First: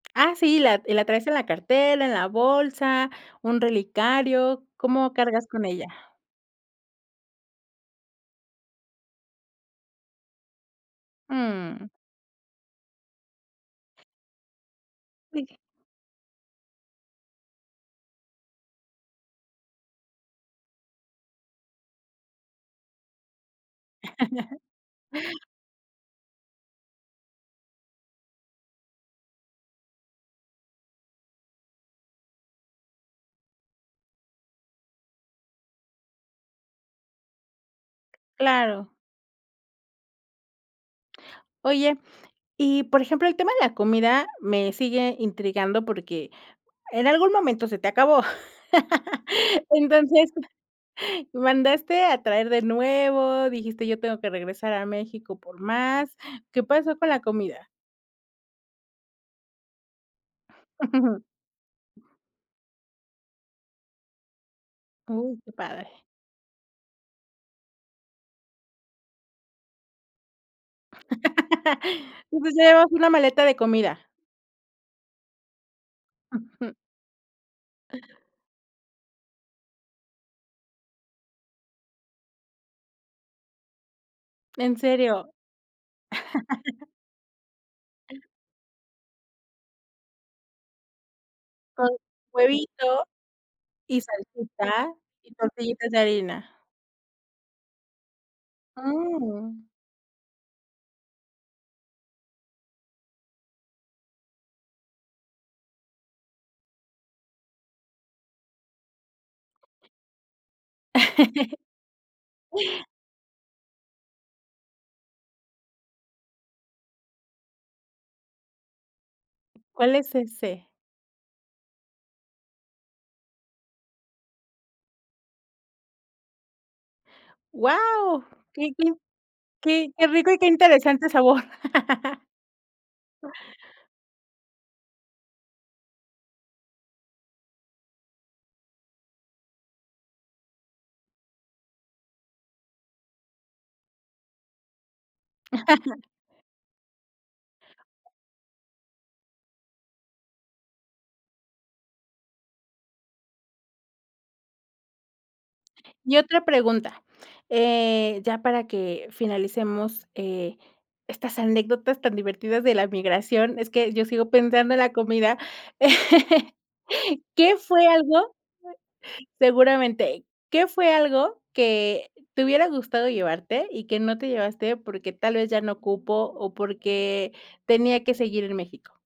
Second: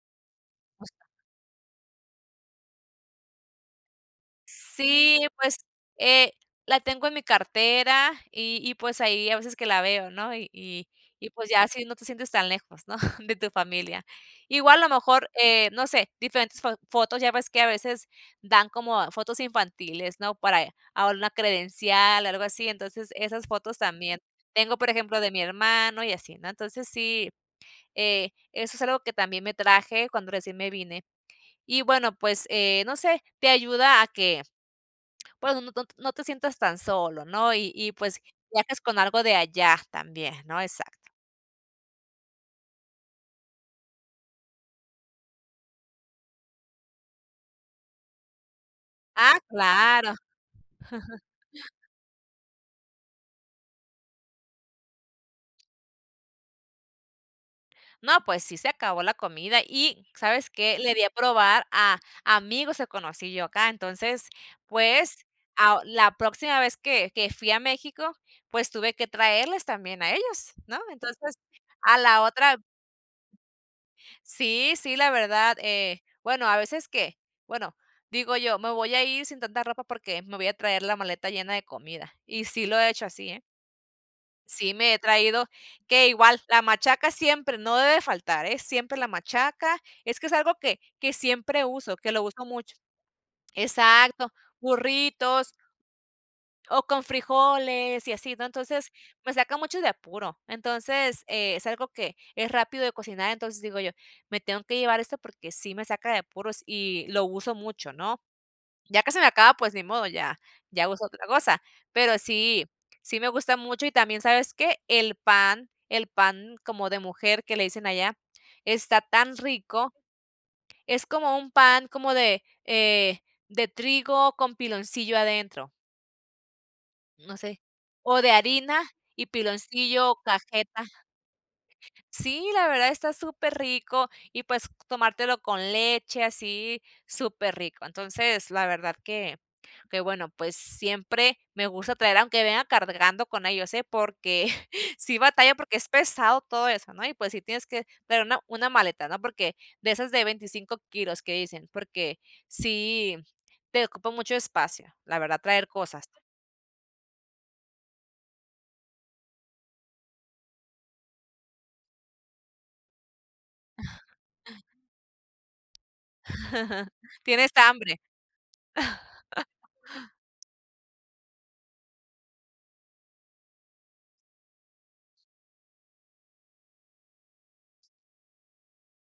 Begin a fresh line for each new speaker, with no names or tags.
Ah, sí. Y la y
Puesta.
la traes en la cartera, en la bolsa, un relicario, ¿cómo
Sí,
cargas
pues,
con ella?
eh, la tengo en mi cartera y y, pues, ahí hay veces que la veo, ¿no?, y y y pues, ya así
Mm.
no te sientes tan lejos, ¿no? de tu familia. Igual, a lo mejor,
[unintelligible]
eh, no sé, diferentes fo fotos, ya ves que a veces dan como fotos infantiles, ¿no?, para ella, alguna una credencial, algo así, entonces esas fotos también. Tengo, por ejemplo, de mi hermano y así, ¿no? Entonces sí, eh, eso es algo que también me traje cuando recién me vine. Y bueno, pues, eh, no sé, te ayuda a que, pues, no no no no te sientas tan solo, ¿no? Y y, pues, viajes
Claro.
con algo de allá también, ¿no? Exacto.
Oye, y, por ejemplo, el tema de la comida me sigue intrigando porque en algún momento se te acabó.
Ah, claro.
Entonces, mandaste a traer de nuevo, dijiste: "Yo tengo que regresar a México por más". ¿Qué pasó con la comida?
No, pues, sí se acabó la comida. Y, ¿sabes qué? Le di a probar a amigos que conocí yo acá. Entonces, pues,
Uh, que
a
padre.
la próxima vez que que fui a México, pues, tuve que traerles también a ellos, ¿no? Entonces, a la
Y pues,
otra
ya llevas una maleta de comida.
Sí, sí, la verdad. Eh, bueno, a
Ujú.
veces que bueno, digo yo: "Me voy a ir sin tanta ropa porque me voy a traer la maleta llena de comida", y sí lo he hecho así, eh. Sí
¿En
me he
serio?
traído que igual la machaca siempre, no debe faltar, eh, siempre la machaca. Es que es algo que que siempre
Con
uso, que lo uso mucho.
huevito, y
Exacto,
salsita, y
burritos
tortillitas de harina.
O con frijoles y así, ¿no? Entonces, me saca
Mm.
mucho de apuro. Entonces, eh, es algo que es rápido de cocinar, entonces digo yo: "Me tengo que llevar esto porque sí me saca de apuros y lo uso mucho", ¿no? Ya que se me acaba, pues, ni modo, ya ya uso otra cosa. Pero sí, sí me gusta mucho y también, ¿sabes qué? El pan. El pan como de mujer que le dicen allá, está tan rico.
¿Cuál es ese?
Es como un pan como de, eh, de trigo con piloncillo adentro. No sé. O
Guau,
de
qué
harina
qué
y
qué qué
piloncillo o
rico y qué
cajeta.
interesante sabor.
Sí, la verdad está superrico, y pues, tomártelo con leche, así, superrico. Entonces, la verdad que que, bueno, pues, siempre me gusta traer aunque venga cargando con ellos, ¿eh? Porque sí batallo, porque es pesado todo eso, ¿no? Y, pues, sí tienes que traer una una maleta, ¿no? Porque de esas de 25 kilos que dicen, porque sí, te ocupa mucho espacio, la verdad, traer cosas.
Y otra pregunta, eh, ya para que finalicemos, eh, estas anécdotas tan divertidas de la migración, es que yo sigo pensando en la comida.
Tienes
¿Qué fue
hambre.
algo? Seguramente. ¿Qué fue algo que te hubiera gustado llevarte y que no te llevaste porque tal vez ya no cupo o porque tenía que seguir en México?